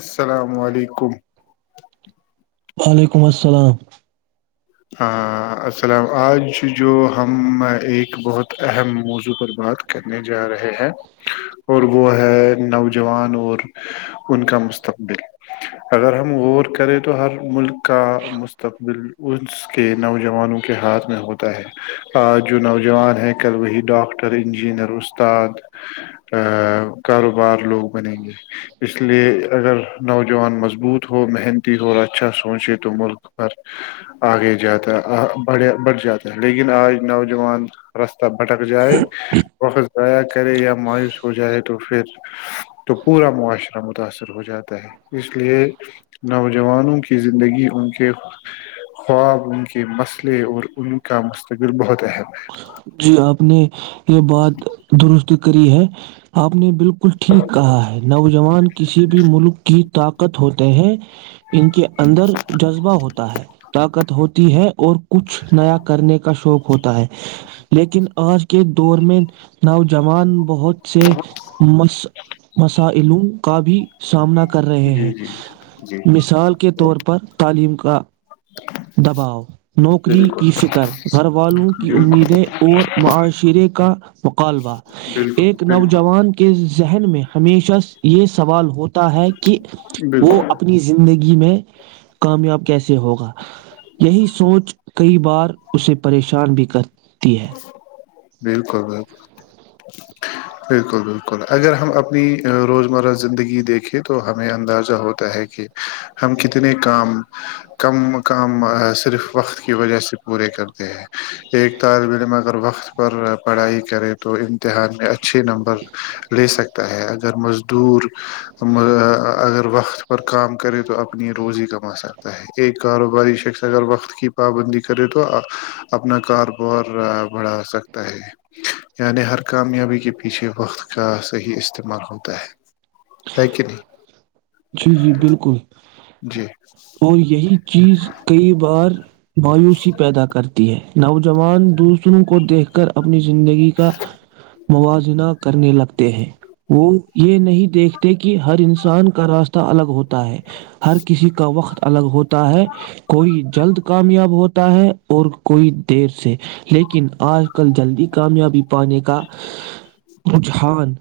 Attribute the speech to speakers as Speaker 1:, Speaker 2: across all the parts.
Speaker 1: السلام علیکم
Speaker 2: و ععلیکم السلام
Speaker 1: ہ السلام آج جو ہم ایک بہت اہم موضوع پر بات کرنے جا رہے ہیں اور وہ ہے نوجوان اور ان کا مستقبل اگر ہم غور کریں تو ہر ملک کا مستقبل اس کے نوجوانوں کے ہاتھ میں ہوتا ہے آج جو نوجوان ہیں کل وہی ڈاکٹر انجینئر استاد کاروبار لوگ بنیں گے اس لیے اگر نوجوان مضبوط ہو محنتی ہو اور اچھا سوچے تو ملک پر آگے جاتا بڑھ بڑھ جاتا ہے لیکن آج نوجوان راستہ بھٹک جائے وقت ضائع کرے یا مایوس ہو جائے تو پھر تو پورا معاشرہ متاثر ہو جاتا ہے اس لیے نوجوانوں کی زندگی ان کے خواب ان کے مسئلے اور ان کا مستقل بہت اہم ہے
Speaker 2: جی آپ نے یہ بہات درست کری ہے آپ نے بالکل ٹھیک کہا ہے نوجوان کسی بھی ملک کی کت ہوتے ہیں ان کے اندر جذبہ ہوتا ہے طاقت ہوتی ہے اور کچھ نیا کرنے کا شوق ہوتا ہے لیکن آج کے دور میں نوجوان بہت سے مسائلوں کا بھی سامنا کر کر
Speaker 1: ہے
Speaker 2: رہے
Speaker 1: جی
Speaker 2: ہیں
Speaker 1: جی جی
Speaker 2: مثال کے طور پر تعلیم کو دباؤ نوکری
Speaker 1: بالکل
Speaker 2: کی فکر گھر والوں کی
Speaker 1: بالکل
Speaker 2: امیدیں اور معاشرے کا مقالبہ
Speaker 1: بالکل
Speaker 2: ایک
Speaker 1: بالکل
Speaker 2: نوجوان کے ز ذہن میں ہمیشہ یہ سوال ہوتا ہے کہ وہ
Speaker 1: بالکل
Speaker 2: اپنی زندگی میں کامیاب کیسے ہوگا یہی سوچ کئی بار اسے پریشان بھی کر [unintelligible]
Speaker 1: بالکل بالکل بالکل بالکل اگر ہم اپنی روزمرہ زندگی دیکھیں تو ہمیں اندازہ ہوتا ہے کہ ہم کتنے کام کم کام صرف وقت کی وجہ سے پورے کر ایک طالب علم اگر وقت پر پڑھائی کرے تو امتحان میں اچھے نمبر لے سکتا ہے اگر مزدور اگر وقت پر کام کرے تو اپنی روزی کما سکتا ہے ایک کاروباری شخص اگر وقت کی پابندی کرے تو اپنا کاروبار بڑھا سکتا ہے یعنی ہر کامیابی کے پیچھے وقت کا صحیح استعمال ہوتا ہے ہے کہ نہیں
Speaker 2: جی جی بالکل
Speaker 1: جی
Speaker 2: اور یہی چیز کئی بار مایوسی پیدا کرتی ہے نوجوان دوسروں کو دیکھ کر اپ اپنی زندگی کا موازنہ کرنے لگتے ہیں وہ یہ نہیں دیکھ کہ ہر انسان کا راستہ الگ ہوتا ہوتا ہے ہر کسی کا وقت الگ ہوتا ہے کوئی جلد کامیاب ہوتا ہے اور کوئی دیر سے لیکن آج کل جلدی کامیابی پانے کا رجحان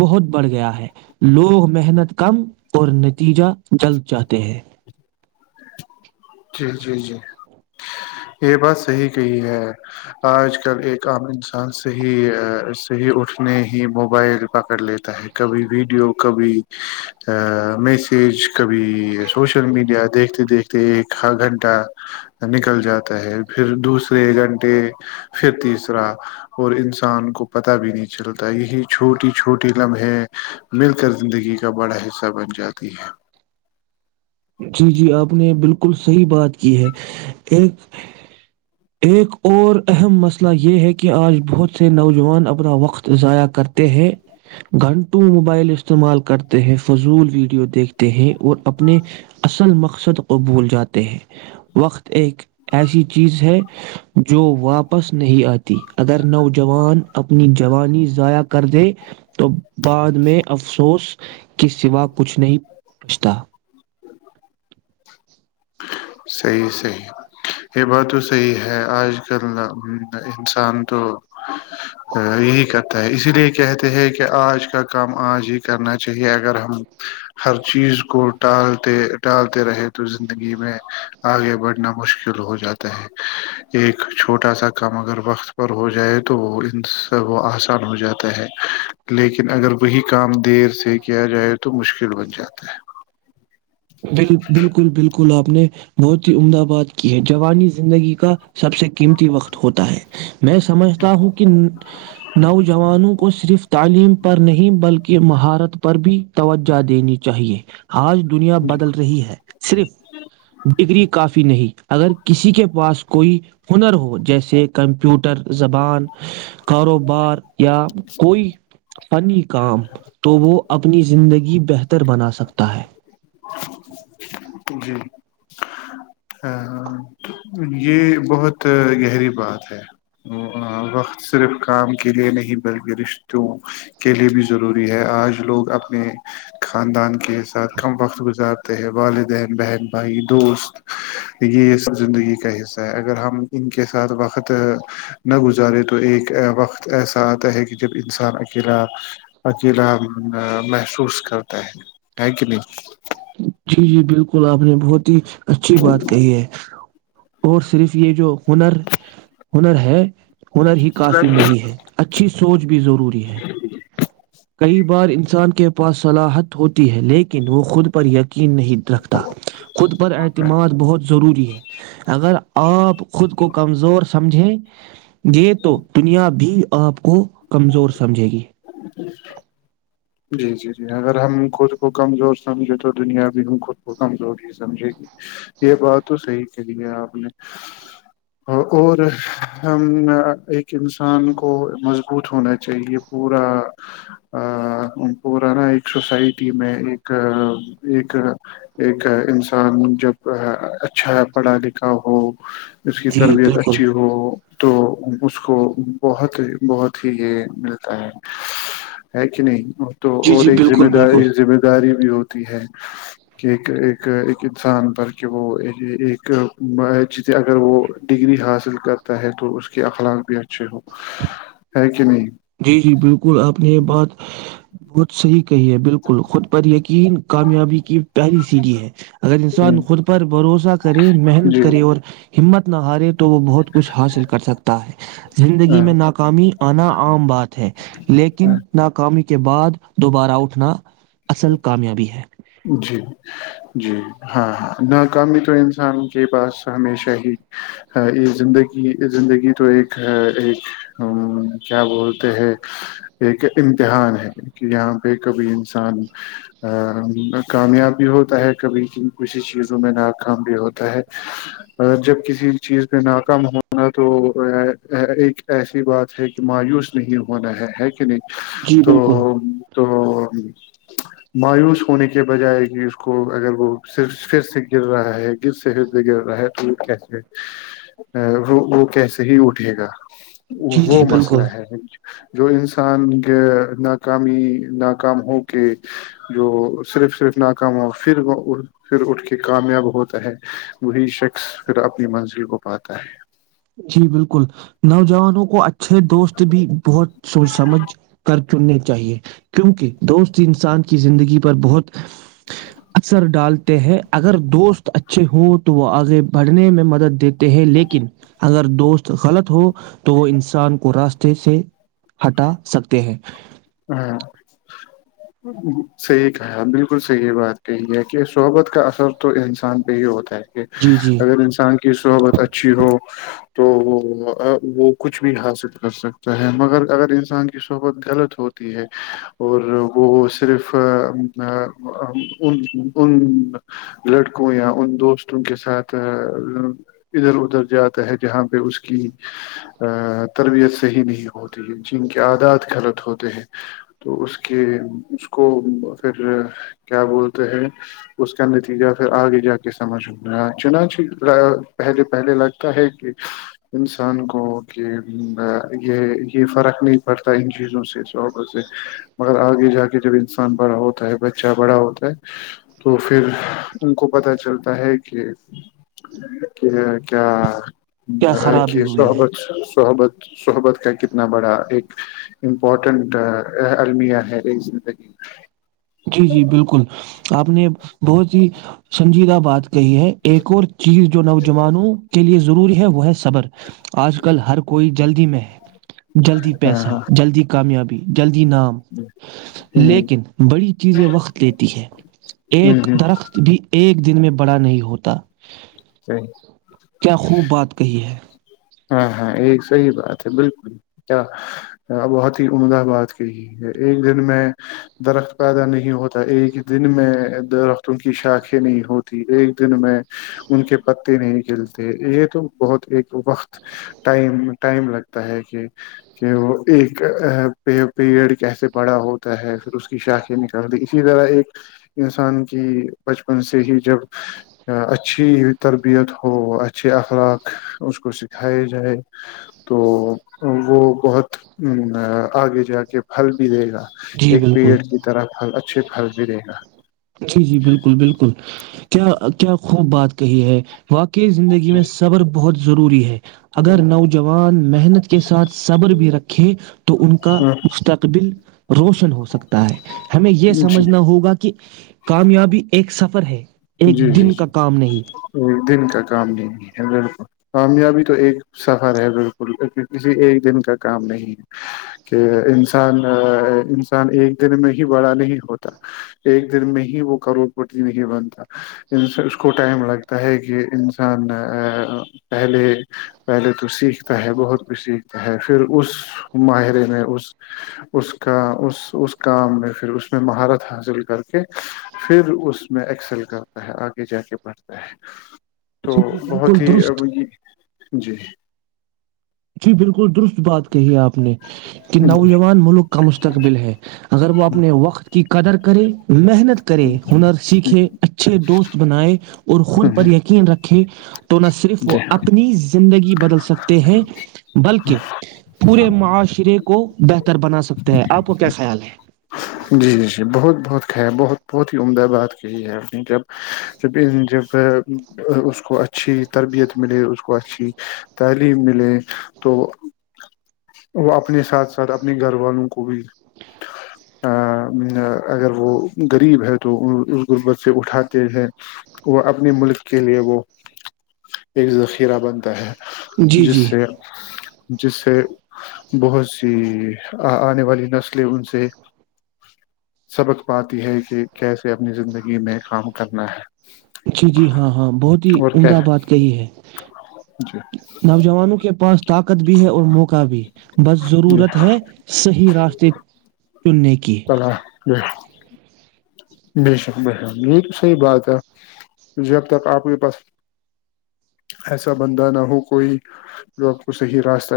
Speaker 2: بہت بڑھ گیا ہے لوگ محنت کم اور نتیجہ جلد چاہتے ہیں
Speaker 1: جی جی جی یہ بات صحیح کہی ہے آج کل ایک عام انسان صحیح صحیح اٹھنے ہی موبائل پکڑ لیتا ہے کبھی ویڈیو کبھی میسج کبھی سوشل میڈیا دیکھتے دیکھتے ایک گھنٹہ نکل جاتا تا ہے پھر دوسرے گھنٹے پھر تیسرا اور انسان کو پتہ بھی نہیں چلتا یہی چھوٹی چھوٹی لمحے مل کر زندگی کا بڑا حصہ بن جاتی ہے
Speaker 2: جی جی آپ نے بالکل صحیح بات کی ہے ایک ایک اور اہم مسئلہ یہ ہے کہ آج بہت سے نوجوان اپنا وقت ضائع کرتے ہیں گھنٹوں موبائل استعمال کرتے ہیں فضول ویڈیو دیکھتے ہیں اور اپنے اصل مقصد کو بھول جاتے ہیں وقت ایک ایسی چیز ہے جو واپس نہیں آتے اگر نوجوان اپنی جوانی ضائع کر دے تو بعد میں افسوس کے سوا کچھ نہیں پوچتا
Speaker 1: صحیح صحیح یہ بات تو صحیح ہے آج کل انسان تو یہی کرتا ہے اسی لیے کہتے ہے کہ آج کا کام آج ہی کرنا چاہیے اگر ہم ہر چیز کو التے ڈالتے رہے تو زندگی میں آگے بڑھنا مشکل ہو جاتا ہے ایک چھوٹا سا کام اگر وقت پر ہو جائے تو وہ ان سب وہ آسان ہو جاتا ہے لیکن اگر وہی کام دیر سے کیا جائے تو مشکل بن جاتا ہے
Speaker 2: بال بالکل بالکل آپ نے بہت ہی عمدہ بات کی ہے جوانی زندگی کا سب سے قیمتی وقت ہوتا ہے میں سمجھتا ہوں کہ نوجوانوں کو صرف تعلیم پر نہیں بلکہ کی مہارت پر بھی توجہ دینی چاہیے آج دنیا بد رہی ہے صرف ڈگری کافی نہیں اگر کسی کے پاس کوئی ہنر ہو جیسے کمپیوٹر زبان کاروبار یا کوئی پنی کام تو وہ اپنی زندگی بہتر بنا سکتا ہے [inaudible]
Speaker 1: جی ہاں ہاں یہ بہت گہری بات ہے وقت صرف کام کے لیے نہیں بلکہ رشتوں کے لیے بھی ضروری ہے آج لوگ اپنے خاندان کے ساتھ کم وقت گزارتے ہیں والدین بہن بھائی دوست یہ سب زندگی کا حصہ ہے اگر ہم ان کے ساتھ وقت نہ گزارے تو ایک وقت ایسا آتا ہے کہ جب انسان اکیلا اکیلا محسوس کرتا ہے ہے کہ نہیں
Speaker 2: جی جی بالکل آپ نے بہت ہی اچھی بات کہی ہے اور صرف یہ جو ہنر ہنر ہے ہنر ہی کافی نہیں ہے اچھی سوچ بھی ضروری ہے کئی بار انسان کے پاس صلاحت ہوتی ہے لیکن وہ خود پر ییک یقین نہیں رکھتا خود پر اعتماد بہت ضروری ہے اگر اپ خود کو کمزور سمجھیں یہ تو دنیا بھی آپ کو کمزور سمجھے گی
Speaker 1: جی جی جی اگر ہم خود کو کمزور سمجھے تو دنیا بھی ہ خود کو کمزور ہی سمجھے گی یہ بات تو صحیح کہ لی ہے آپ نے اور ہم ایک انسان کو مضبوط ہونا چاہیے پورا پور نا ایک سوسائٹی میں ایک ایک ایک انسان جب اچھا پڑھا لکھا ہو اس کی
Speaker 2: جی
Speaker 1: تربیت
Speaker 2: بالکل
Speaker 1: اچھی ہو تو اس کو بہت بہت ہی یہ مل ہے کہ نہیں تو
Speaker 2: جی
Speaker 1: اور
Speaker 2: جی
Speaker 1: ایک ذمہ
Speaker 2: بالکل بالکل
Speaker 1: داری ذمہ داری بھی ہو کہ انسان پر کے وہ ایک ج اگر وہ ڈگری حاصل کرتا ہے تو اس کے اخلاق بھی اچھے ہو ہے کہ نہیں
Speaker 2: جی جی بالکل آپ نے یہ بات بہت صحیح کہی ہے بالکل خود پر یہ کہ چین کامیابی کی پہلی سیڑھی ہے اگر
Speaker 1: ہ
Speaker 2: انسان خود پر بھروسہ کرے محنت
Speaker 1: جی
Speaker 2: کرے اور ہممت نہ ہارے وہ بہت کچھ حاصل کر سکتا ہے زندگی
Speaker 1: ہاں
Speaker 2: میں ناکامی آنا بات ہے لیکن
Speaker 1: ہاں
Speaker 2: ناکام کے بعد دوبارہ اٹھنا اصل کامیابی ہے
Speaker 1: جی جی ہاں ہاں ناکامی تو انسان کے پاس ہمیشہ ہی یہ زندگی زندگی تو ایک ایک کیا بولتے ہے ایک امتحان ہے کہ یہاں پہ کبھی انسان کامیاب بھی ہوتا ہے کبھی کسی چیزوں میں ناکام بھی ہوتا ہے اور جب کسی چیز پہ ناکام ہونا تو ایک ایسی بات ہے کہ مایوس نہیں ہونا ہے ہے نہیں
Speaker 2: جی
Speaker 1: تو
Speaker 2: بالکل
Speaker 1: تو مایوس ہونے کے کے بجائے کہ اس کو اگر وہ پھر سے گر رہا ہے گر سے پھر سے گر رہا ہے تو یہ کیسے وہ وہ کیسے ہی اٹھے گا
Speaker 2: جی
Speaker 1: وہ
Speaker 2: جی
Speaker 1: مسئلہ
Speaker 2: بالکل
Speaker 1: ہے جو انسان ناکامی ناکام ہو کے جو صرف صرف ناکام ہو پھر وہ پھر اٹھ کے کامیاب ہوتا ہے وہی شخص پھر اپنی منزل کو پاتا ہے
Speaker 2: جی بالکل نوجوانوں کو اچھا چھ دوست بھی بہت سوچ سمجھ کر چننے چاہیے کیونکہ دوست انسان کی زندگی پر بہت اثر ڈالتے ہیں اگر دوست اچھے ہوں تو وہ آگے بڑھنے میں مدد دی ہیں لیکن اگر دوست غلط ہو تو وہ انسان کو راسہ جیسے [inaudible] ہٹا سکتے ہیں
Speaker 1: ہاں صحیح کہا بالکل صحیح بات کہی ہے کہ صحبت کا اثر تو انسان پہ ہی ہوتا ہے
Speaker 2: جی جی
Speaker 1: اگر انسان کے کی صحبت اچھی ہو تو وہ وہ کچھ بھی حاصل کر سکتا ہے مگر اگر انسان کی صحبت غلط ہو اور وہ صرف ان ان لڑکوں یا ان دوستوں کے ساتھ ادھر ادھر جاتا ہے جہاں پہ اس کی تربیت صحیح نہیں ہوتی ہے جن کے عادات غلط ہوتے ہیں تو اس کے اس کو پھر کیا بولتے ہیں اس کا نتیجہ پھر آگے جا کے سمجھ ل گا چنانچی پہلے پہلے لگتا ہے کہ انسان کو کہ یہ یہ فرق نہیں پڑتا ان چیزوں سے شوں سے مگر آگے جا کے جب انسان بڑا ہوتا ہے بچہ بڑا ہوتا ہے تو پھر ان کو پتا چلتا ہے کہ کیا
Speaker 2: خرابی
Speaker 1: کیا
Speaker 2: ہوئی ہے
Speaker 1: سحبت سحبت سحبت کا کتنا بڑا ایک امپورٹ المیہ ہے رہی زندگی میں
Speaker 2: جی جی بالکل آپ نے بہت ہی سنجیدہ بات کہی ہے ایک اور چیز جو نوجوانوں کے لیے ضروری ہے وہ ہے صبر آج کل ہر کوئی جلدی میں ہے جلدی
Speaker 1: ہاں
Speaker 2: پیسہ جلدی کامیابی جلدی نام
Speaker 1: ہاں ہ
Speaker 2: لیکن بڑی سے وقت لیتی ہے ایک
Speaker 1: ہ ہ
Speaker 2: درخت بھی ایک ایک دن میں بڑا نہیں ہوتا
Speaker 1: صحیح
Speaker 2: کیا خوب بات کہی ہے
Speaker 1: ہاں ہاں یہ صحیح بات ہے بالکل کیا بہت ہی عمدہ بات کہی ہے ایک دن میں درخت پیدا نہیں ہوتا ایک دن میں درخت ان کی شاخیں نہیں ہوتی ایک دن میں ان کے پتے نہیں کھلتے یہ تو بہت ایک وقت ٹائم ٹائم لگتا ہے کہ کہ وہ ایک پیڑ کیسے بڑا ہوتا ہے پھر اس کی شاخیں نکالتی اسی طرح ایک انسان کی بچپن سے ہی جب اچھی تربیت ہو اچھے اخلاق اس کو سکھائے جائے تو وہ بہت آگے جا کے پھل بھی دے گا
Speaker 2: جی
Speaker 1: ایک
Speaker 2: بالکل
Speaker 1: پیڑ کی طرف اچا اچھے پھل بھی رہے گا
Speaker 2: جی جی بالکل بالکل کیا کیا خوب بات کہی ہے واقع کی زندگی
Speaker 1: جی
Speaker 2: میں صبر بہت ضروری ہے اگر نوجوان محنت کے ساتھ صبر بھی رکھیں تو ان کا
Speaker 1: ہاں
Speaker 2: مستقبل روشن ہو سکتا ہے ہمیں یہ
Speaker 1: جی
Speaker 2: سمجھنا ہوگا کہ کامیابی ایک سفر ہے ایک
Speaker 1: جی جی
Speaker 2: دن
Speaker 1: جی
Speaker 2: کا کام نہیں
Speaker 1: دن کا کام نہیں ہے ل کامیابی تو ایک سفر ہے بالکل کسی ایک دن کا کام نہیں ہے کہ انسان انسان ایک دن میں ہی بڑا نہیں ہوتا ایک دن میں ہی وہ کروڑپتی نہیں بنتا اس کو ٹائم لگتا ہے کہ انسان پہلے پہلے تو سیکھتا ہے بہت کچھ سیکھتا ہے پھر اس ماہرے میں اس اس کا اس اس کام میں پھر اس میں مہارت حاصل کر کے پھر اس میں ایکسل کر تا آگے جا کے بڑھتا ہے تو
Speaker 2: جی جی
Speaker 1: بہت
Speaker 2: بالکل
Speaker 1: ہی اب
Speaker 2: درست
Speaker 1: یہ جی
Speaker 2: جی بالکل درست بات کہی ہے آپ نے کہ نوجوان ملک کا مستقبل ہے اگر وہ اپنے وقت کی قدر کرے محنت کرے ہنر سیکھے اچھے دوست بنائے اور خود پر یقین رکھ ہیں تو نہ صرف وہ
Speaker 1: جی
Speaker 2: اپنی زندگی بدل سکتے ہیں بلکہ پورے معاشرے کو بہتر بنا سکتے ہیں آپ کو کیا خیال ہے
Speaker 1: جی جی جی بہت بہت خ بہت بہت ہی عمدہ بات کہی ہے نے جب جب جب اس کو اچھی تربیت ملے اس کو اچھی تعلیم ملے تو وہ اپنے ساتھ ساتھ اپنے گھر والوں کو بھی
Speaker 2: ج [inaudible]
Speaker 1: ا اگر وہ غریب ہے تو اس غربت سے اٹھاتے ہیں وہ اپنے ملک کے لیے وہ ایک ذخیرہ بنتا ہے
Speaker 2: جی
Speaker 1: جس
Speaker 2: جی
Speaker 1: سے جس سے بہت سی آنے والی نسلیں ان سے سے سبق پاتی ہے کہ کیسے اپنی زندگی میں کام کرنا ہے
Speaker 2: جی جی ہاں ہاں بہت ہی
Speaker 1: اور
Speaker 2: عمدہ
Speaker 1: کیسے
Speaker 2: بات کہی ہے
Speaker 1: جی
Speaker 2: نوجوانوں کے پاس طاقت بھی ہے اور موقع بھی بس
Speaker 1: جی
Speaker 2: ضرورت ہے صحیح راستے چننے کی
Speaker 1: چل ہ ب شک ب ش یہ تو صحیح بات ہے جب تک آپ کے پاس ایسا بندہ نہ ہو کوئی جو آپ کو صحیح راستہ